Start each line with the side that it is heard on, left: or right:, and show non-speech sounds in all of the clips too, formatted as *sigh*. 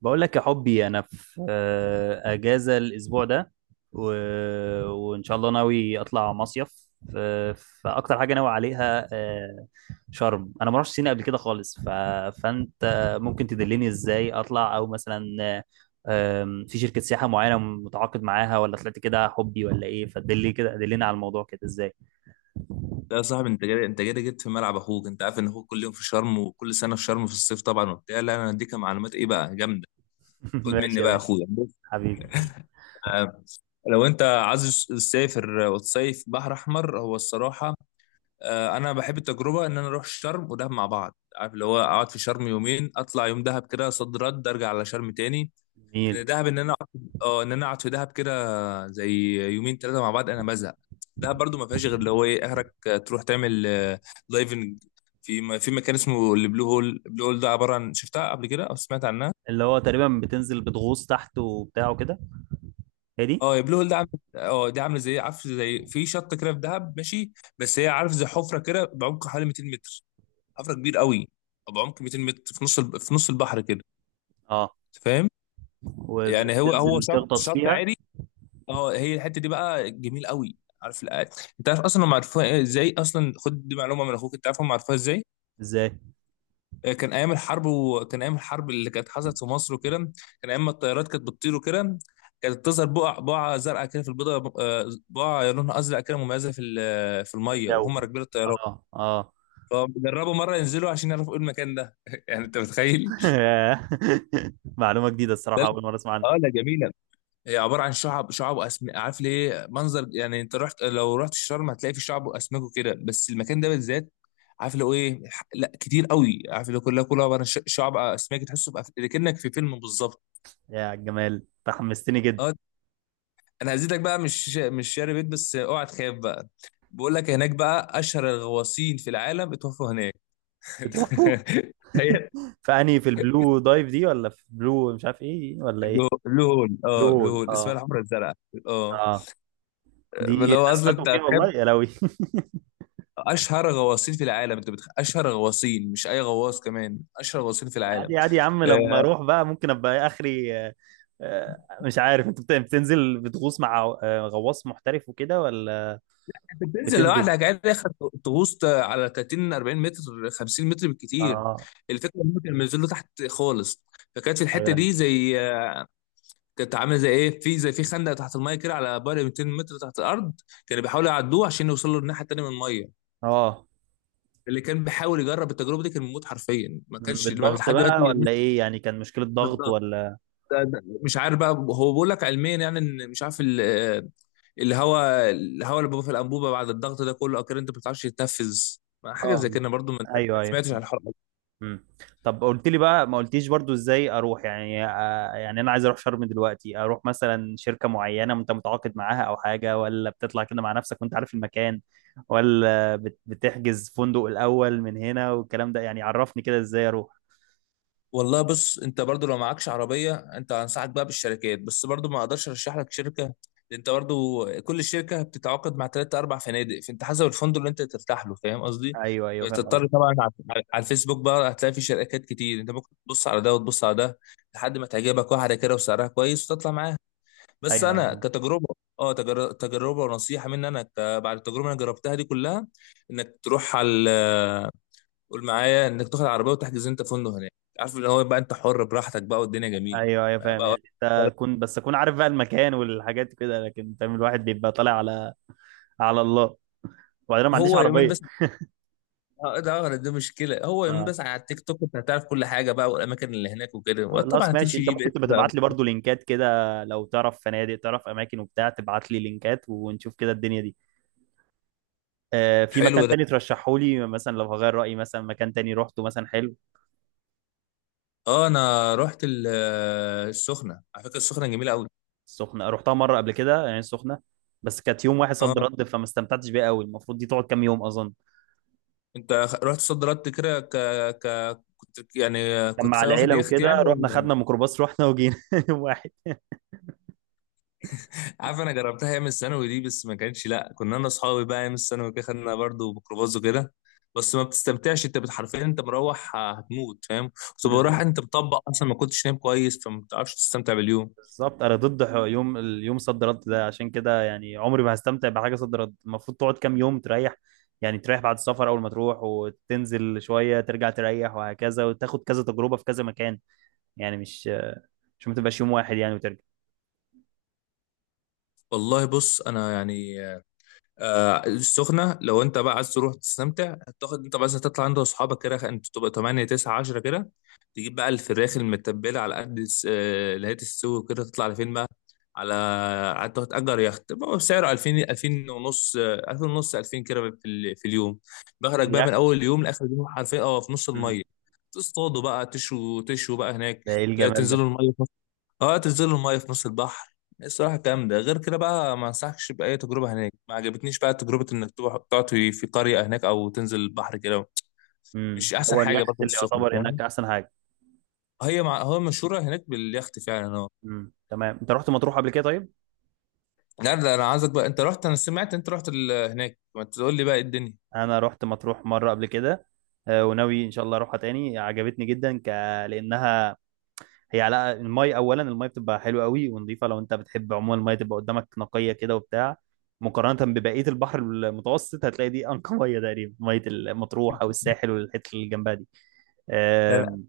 right: بقول لك يا حبي انا في اجازه الاسبوع ده، و... وان شاء الله ناوي اطلع مصيف، فاكتر حاجه ناوي عليها شرم. انا ما رحتش سينا قبل كده خالص، فانت ممكن تدلني ازاي اطلع، او مثلا آه، آم، في شركه سياحه معينه متعاقد معاها، ولا طلعت كده حبي ولا ايه؟ فدلني كده، دلني على الموضوع كده ازاي.
left: لا يا صاحبي، انت جاي انت جاي جيت في ملعب اخوك. انت عارف ان اخوك كل يوم في شرم وكل سنه في شرم في الصيف طبعا وبتاع. لا، انا هديك معلومات ايه بقى جامده.
right: *laughs*
left: خد مني
right: ماشي يا
left: بقى يا
right: باشا.
left: اخويا، بص،
right: حبيبي.
left: آه، لو انت عايز تسافر وتصيف بحر احمر، هو الصراحه انا بحب التجربه ان انا اروح شرم ودهب مع بعض. عارف اللي هو اقعد في شرم يومين، اطلع يوم دهب كده صد رد، ارجع على شرم تاني. لان
right: جميل.
left: دهب، ان انا اقعد في دهب كده زي يومين ثلاثه مع بعض انا بزهق. ده برضو ما فيهاش غير اللي هو ايه، اخرك تروح تعمل دايفنج في مكان اسمه البلو هول ده عباره عن، شفتها قبل كده او سمعت عنها؟
right: اللي هو تقريبا بتنزل بتغوص تحت وبتاع وكده، هي دي؟
left: اه، البلو هول ده عامل اه دي عامله زي، عارف، زي في شط كده في دهب، ماشي. بس هي، عارف، زي حفره كده بعمق حوالي 200 متر. حفره كبير قوي، بعمق 200 متر في نص البحر كده.
right: اه.
left: أنت فاهم يعني؟ هو
right: وبتنزل
left: شط
right: تغطس
left: شط
right: فيها.
left: عادي. اه، هي الحته دي بقى جميل قوي، عارف الآية. انت عارف اصلا هم عرفوها ازاي؟ اصلا خد دي معلومه من اخوك. انت عارف هم عرفوها ازاي؟
right: ازاي؟
left: كان ايام الحرب، وكان ايام الحرب اللي كانت حصلت في مصر وكده. كان ايام ما الطيارات كانت بتطير وكده. كانت تظهر بقعه زرقاء كده في البيضه، بقعه لونها ازرق كده مميزه في الميه،
right: الجو.
left: وهم راكبين الطيارات.
right: اه اه.
left: فجربوا مره ينزلوا عشان يعرفوا ايه المكان ده. *laughs* يعني انت متخيل.
right: *laughs* معلومة جديدة الصراحة، أول مرة أسمع عنها.
left: اه لا، جميله. هي عباره عن شعب، شعب واسم، عارف ليه منظر يعني. انت رحت، لو رحت الشرم هتلاقي في شعب واسماك وكده، بس المكان ده بالذات، عارف لو ايه لا كتير قوي، عارف، لو كلها كلها عباره عن شعب اسماك، تحسه كأنك في فيلم بالظبط.
right: يا جمال تحمستني جدا.
left: اه، انا هزيدك بقى، مش شاري بيت بس اوعى تخاف بقى. بقول لك هناك بقى اشهر الغواصين في العالم اتوفوا هناك.
right: بتروحوا
left: *laughs* هي
right: فأنهي؟ في البلو دايف دي، ولا في بلو مش عارف إيه ولا إيه؟
left: بلو هول،
right: بلو
left: اه بلو
right: هول،
left: هول، اسمها
right: اه.
left: الحمرا الزرقاء. اه
right: اه. دي
left: لو
right: ناس
left: اصلا
right: ماتوا
left: انت
right: فيها والله
left: هتخاف،
right: يا لوي.
left: اشهر غواصين في العالم. اشهر غواصين، مش اي غواص، كمان اشهر غواصين في
right: *laughs*
left: العالم.
right: عادي عادي يا عم، لما
left: آه،
right: أروح بقى ممكن أبقى آخري. آه، مش عارف أنت بتنزل بتغوص مع غواص محترف وكده ولا؟
left: انت بتنزل
right: بتنزل.
left: لوحدك عادي يا أخي، تغوص على 30 40 متر، 50 متر بالكتير.
right: اه.
left: الفكره ان هم كانوا بينزلوا تحت خالص، فكانت في
right: أيوه
left: الحته
right: أيوة.
left: دي زي آه، كانت عامله زي ايه، في زي في خندق تحت الميه كده، على بعد 200 متر تحت الارض. كانوا بيحاولوا يعدوه عشان يوصلوا للناحيه التانيه من الميه.
right: اه.
left: اللي كان بيحاول يجرب التجربه دي كان بيموت حرفيا، ما كانش، ما في
right: بالضغط
left: لحد دلوقتي
right: بقى
left: الناس.
right: ولا ايه يعني؟ كان مشكلة ضغط
left: بالظبط.
right: ولا؟
left: مش عارف بقى، هو بيقول لك علميا يعني ان، مش عارف، الهواء اللي بيبقى في الانبوبه بعد الضغط ده كله، اكيد انت ما بتعرفش تتنفذ. حاجه
right: اه.
left: زي كده برضو
right: ايوه
left: ما
right: ايوه.
left: سمعتش عن الحوار ده.
right: مم. طب قلت لي بقى، ما قلتيش برضو ازاي اروح يعني، يعني انا عايز اروح شرم دلوقتي، اروح مثلا شركة معينة انت متعاقد معاها او حاجة، ولا بتطلع كده مع نفسك وانت عارف المكان، ولا بتحجز فندق الاول من هنا والكلام ده يعني؟ عرفني كده ازاي اروح.
left: والله بص، انت برضو لو معكش عربيه، انت انصحك بقى بالشركات، بس برضو ما اقدرش ارشح لك شركه، لأن انت برضو كل شركه بتتعاقد مع ثلاثة اربع فنادق، فانت حسب الفندق اللي انت ترتاح له. فاهم قصدي.
right: ايوه ايوه فاهم
left: بتضطر
right: قصدك.
left: طبعا على الفيسبوك بقى، هتلاقي في شركات كتير، انت ممكن تبص على ده وتبص على ده، لحد ما تعجبك واحده كده وسعرها كويس وتطلع معاها. بس
right: ايوه ايوه
left: انا
right: فاهم.
left: كتجربه، تجربه ونصيحه مني انا، بعد التجربه اللي انا جربتها دي كلها، انك تروح على، قول معايا، انك تاخد عربيه وتحجز انت فندق هناك. عارف اللي هو بقى انت حر براحتك بقى والدنيا جميله
right: ايوه ايوه فاهم،
left: بقى.
right: يعني انت كنت، بس اكون عارف بقى المكان والحاجات كده، لكن فاهم الواحد بيبقى طالع على الله. وبعدين أنا ما عنديش
left: هو يومين
right: عربيه.
left: بس. ده دي مشكله، هو يومين
right: آه.
left: بس. على التيك توك انت هتعرف كل حاجه بقى والاماكن اللي هناك وكده، وطبعا
right: خلاص ماشي،
left: هتمشي
right: انت
left: جي بي
right: ممكن
left: اس
right: تبقى
left: بقى.
right: تبعت لي برضو لينكات كده، لو تعرف فنادق، تعرف اماكن وبتاع، تبعت لي لينكات ونشوف كده الدنيا دي. في
left: حلو
right: مكان
left: ده.
right: تاني ترشحه لي مثلا، لو هغير رايي مثلا، مكان تاني روحته مثلا حلو؟
left: اه انا رحت السخنه. على فكره السخنه جميله قوي.
right: السخنه رحتها مره قبل كده يعني، السخنه بس كانت يوم واحد
left: اه،
right: صد رد، فما استمتعتش بيها قوي. المفروض دي تقعد كام يوم اظن.
left: انت رحت صد رد كده، كنت يعني،
right: كان مع
left: واخد
right: العيله
left: يخت يعني
right: وكده، رحنا
left: ولا؟
right: خدنا ميكروباص رحنا وجينا *laughs* يوم واحد.
left: عارف، انا جربتها ايام الثانوي دي، بس ما كانش، لا، كنا انا اصحابي بقى ايام الثانوي كده، خدنا برضه ميكروباص وكده. بس ما بتستمتعش انت حرفيا، انت مروح هتموت، فاهم؟ كنت بروح
right: بالظبط.
left: انت مطبق اصلا، ما كنتش نايم كويس، فما بتعرفش تستمتع باليوم.
right: بالظبط، انا ضد يوم اليوم صد رد ده، عشان كده يعني عمري ما هستمتع بحاجه صد رد. المفروض تقعد كام يوم تريح، يعني تريح بعد السفر، اول ما تروح وتنزل شويه ترجع تريح، وهكذا، وتاخد كذا تجربه في كذا مكان، يعني مش ما تبقاش يوم واحد يعني وترجع.
left: والله بص انا يعني، السخنة لو انت بقى عايز تروح تستمتع، تاخد انت بس تطلع عند اصحابك كده، انت تبقى 8 9 10 كده، تجيب بقى الفراخ المتبلة على قد اللي هي تستوي كده، تطلع لفين بقى على قعدت تأجر يخت بقى بسعر 2000، 2000 ونص، 2000 ونص، 2000 كده في اليوم. بخرج بقى من
right: اليخت.
left: اول يوم لاخر يوم حرفيا، اه في نص
right: مم.
left: المية، تصطادوا بقى، تشوا تشوا بقى هناك،
right: ده ايه الجمال ده.
left: تنزلوا المية. اه تنزل المايه في نص البحر. الصراحه الكلام ده غير كده بقى ما انصحكش باي تجربه هناك، ما عجبتنيش بقى تجربه انك تروح تقعد في قريه هناك او تنزل البحر كده. مش احسن
right: هو
left: حاجه،
right: اليخت
left: برضه
right: اللي
left: السخن،
right: يعتبر
left: فاهم.
right: هناك احسن حاجه؟
left: هو مشهوره هناك باليخت فعلا، اه.
right: تمام. انت رحت مطروح قبل كده طيب؟
left: لا لا، انا عايزك بقى، انت رحت، انا سمعت انت رحت هناك، ما تقول لي بقى إيه الدنيا.
right: انا رحت مطروح مره قبل كده، وناوي ان شاء الله اروحها تاني، عجبتني جدا، لانها هي على المي اولا. المي بتبقى حلوه قوي ونظيفه، لو انت بتحب عموما المي تبقى قدامك نقيه كده وبتاع. مقارنه ببقيه البحر المتوسط هتلاقي دي انقى ميه تقريبا، ميه المطروح او الساحل والحته اللي جنبها دي.
left: لا لا،
right: آم،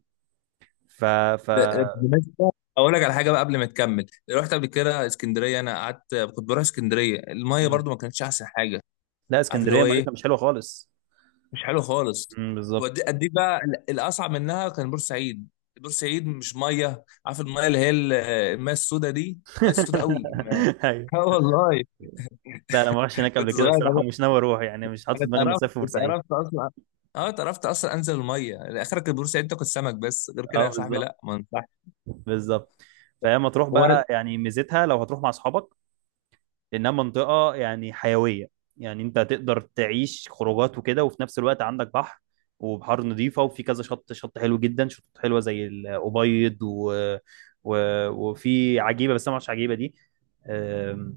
right: ف ف
left: ده بالمناسبة، اقول لك على حاجه بقى قبل ما تكمل. رحت قبل كده اسكندريه، انا قعدت، كنت بروح اسكندريه، المايه
right: مم.
left: برضو ما كانتش احسن حاجه.
right: لا،
left: عارف اللي
right: اسكندريه
left: هو ايه،
right: ميتها مش حلوه خالص.
left: مش حلو خالص.
right: بالظبط.
left: ودي اديك بقى الاصعب منها كان بورسعيد. بورسعيد مش ميه، عارف الميه اللي هي الميه السوداء دي، ميه السوداء
right: *laughs*
left: قوي
right: ايوه.
left: *laughs* اه والله.
right: لا انا ما رحتش هناك
left: كنت
right: قبل كده
left: صغير
right: الصراحه،
left: انا،
right: ومش ناوي اروح يعني، مش حاطط
left: أنا
right: في دماغي اني
left: اتقرفت
right: اصيف في بورسعيد.
left: اتقرفت اصلا. اه اتقرفت اصلا انزل الميه، يعني اخرك بورسعيد تاكل سمك بس، غير كده
right: اه
left: يا صاحبي
right: بالظبط.
left: لا، ما ينفعش.
right: بالظبط. فهي مطروح
left: ورد.
right: بقى يعني ميزتها لو هتروح مع اصحابك، لانها منطقه يعني حيويه. يعني انت هتقدر تعيش خروجات وكده، وفي نفس الوقت عندك بحر، وبحار نظيفه، وفي كذا شط حلو جدا، شطوط حلوه زي الابيض و... وفي عجيبه، بس انا ما اعرفش عجيبه دي. أم،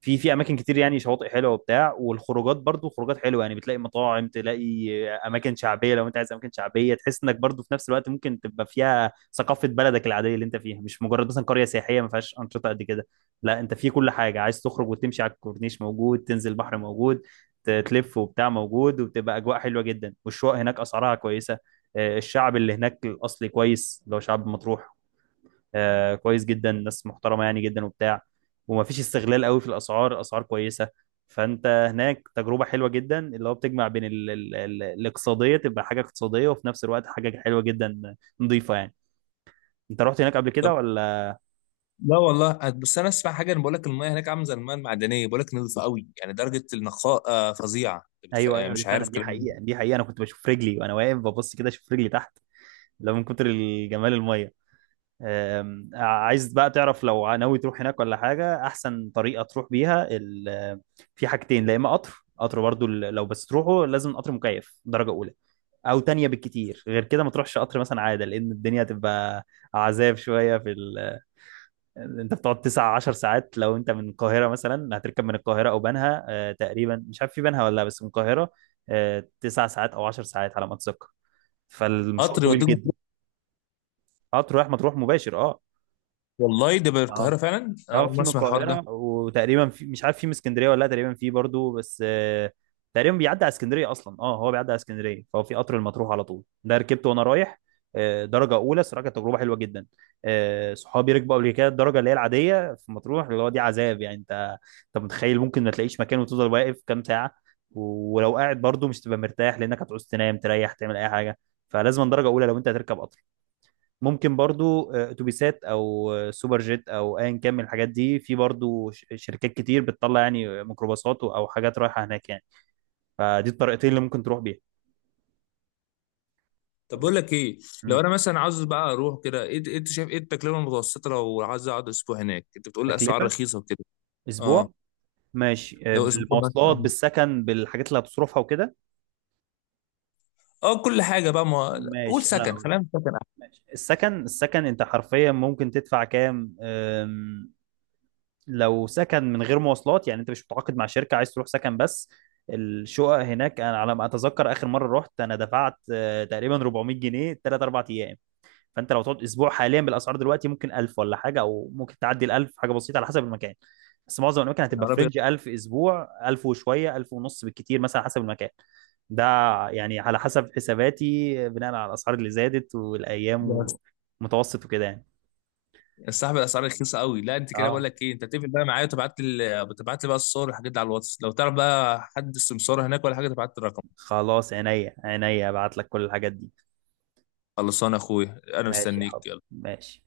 right: في اماكن كتير يعني، شواطئ حلوه وبتاع، والخروجات برضو خروجات حلوه، يعني بتلاقي مطاعم، تلاقي اماكن شعبيه، لو انت عايز اماكن شعبيه تحس انك برضو في نفس الوقت ممكن تبقى فيها ثقافه بلدك العاديه اللي انت فيها، مش مجرد مثلا قريه سياحيه ما فيهاش انشطه قد كده. لا انت في كل حاجه، عايز تخرج وتمشي على الكورنيش موجود، تنزل بحر موجود، تلف وبتاع موجود، وبتبقى اجواء حلوه جدا، والشقق هناك اسعارها كويسه. الشعب اللي هناك الاصلي كويس، اللي هو شعب مطروح، كويس جدا، ناس محترمه يعني جدا وبتاع، وما فيش استغلال قوي في الاسعار، الاسعار كويسه. فانت هناك تجربه حلوه جدا، اللي هو بتجمع بين ال الاقتصاديه، تبقى حاجه اقتصاديه، وفي نفس الوقت حاجه حلوه جدا، نظيفه يعني. انت رحت هناك قبل
left: طب
right: كده ولا؟
left: لا والله، بس انا اسمع حاجه، انا بقول لك الميه هناك عامله زي الميه المعدنيه، بقول لك نظيفه قوي، يعني درجه النقاء فظيعه. أنت بتخ-
right: ايوه
left: آه،
right: ايوه، دي
left: مش
right: فعلا
left: عارف
right: دي
left: كلام.
right: حقيقه، دي حقيقه، انا كنت بشوف رجلي وانا واقف ببص كده، اشوف رجلي تحت لو، من كتر الجمال الميه. عايز بقى تعرف لو ناوي تروح هناك ولا حاجه، احسن طريقه تروح بيها، في حاجتين. لا، اما قطر برضو، لو بس تروحه لازم قطر مكيف درجه اولى، او تانية بالكتير، غير كده ما تروحش قطر مثلا عاده، لان الدنيا هتبقى عذاب شويه في انت بتقعد تسع عشر ساعات، لو انت من القاهره مثلا هتركب من القاهره او بنها، تقريبا مش عارف في بنها ولا لا، بس من القاهره 9 ساعات او 10 ساعات على ما اتذكر، فالمشوار
left: قطر
right: طويل
left: يوديك
right: جدا.
left: مطروح.
right: اه. تروح ما تروح مباشر. اه.
left: والله ده بالقاهره
right: اه.
left: فعلا، انا
right: اه،
left: اول مره
right: في من
left: اسمع الحوار ده.
right: القاهرة، وتقريبا في، مش عارف في من اسكندرية ولا لا، تقريبا في برضو بس تقريبا بيعدي على اسكندرية أصلا. اه هو بيعدي على اسكندرية، فهو في قطر المطروح على طول. ده ركبته وأنا رايح، درجة أولى صراحة، كانت تجربة حلوة جدا. صحابي ركبوا قبل كده الدرجة اللي هي العادية في مطروح، اللي هو دي عذاب يعني. أنت متخيل، ممكن ما تلاقيش مكان وتفضل واقف كام ساعة، ولو قاعد برضو مش تبقى مرتاح لأنك هتعوز تنام، تريح، تعمل أي حاجة، فلازم درجة أولى لو أنت هتركب قطر. ممكن برضو اتوبيسات او سوبر جيت او ايا كان من الحاجات دي، في برضو شركات كتير بتطلع، يعني ميكروباصات او حاجات رايحه هناك يعني، فدي الطريقتين اللي ممكن تروح بيها.
left: طب بقول لك ايه، لو
right: مم.
left: انا مثلا عاوز بقى اروح كده، ايه إيه انت شايف ايه التكلفه المتوسطه لو عايز اقعد اسبوع هناك؟ انت بتقول لي اسعار
right: تكلفه.
left: رخيصه وكده. اه
right: اسبوع؟ ماشي،
left: لو اسبوع
right: بالمواصلات
left: مثلا،
right: بالسكن بالحاجات اللي هتصرفها وكده.
left: اه كل حاجه بقى، ما قول
right: ماشي انا.
left: سكن، خلينا في سكن احسن.
right: ماشي السكن، السكن انت حرفيا ممكن تدفع كام، لو سكن من غير مواصلات يعني، انت مش متعاقد مع شركة عايز تروح سكن بس. الشقق هناك، انا على ما اتذكر اخر مرة رحت انا دفعت تقريبا 400 جنيه، 3 4 ايام. فانت لو تقعد اسبوع حاليا بالاسعار دلوقتي ممكن 1000 ولا حاجة، او ممكن تعدي ال 1000 حاجة بسيطة على حسب المكان. بس معظم الاماكن
left: يا
right: هتبقى
left: نهار ابيض،
right: فرنج 1000 اسبوع، 1000 وشوية، 1000 ونص بالكتير مثلا حسب المكان. ده يعني على حسب حساباتي، بناء على الاسعار اللي زادت والايام ومتوسط وكده يعني.
left: يا صاحبي الاسعار رخيصه قوي. لا انت كده بقول
right: اه.
left: لك ايه، انت تقفل بقى معايا وتبعت لي، تبعت لي بقى الصور والحاجات دي على الواتس، لو تعرف بقى حد سمسار هناك ولا حاجه تبعت لي الرقم.
right: خلاص عينيا عينيا، ابعت لك كل الحاجات دي.
left: خلصان يا اخويا، انا
right: ماشي يا حب.
left: مستنيك.
right: ماشي.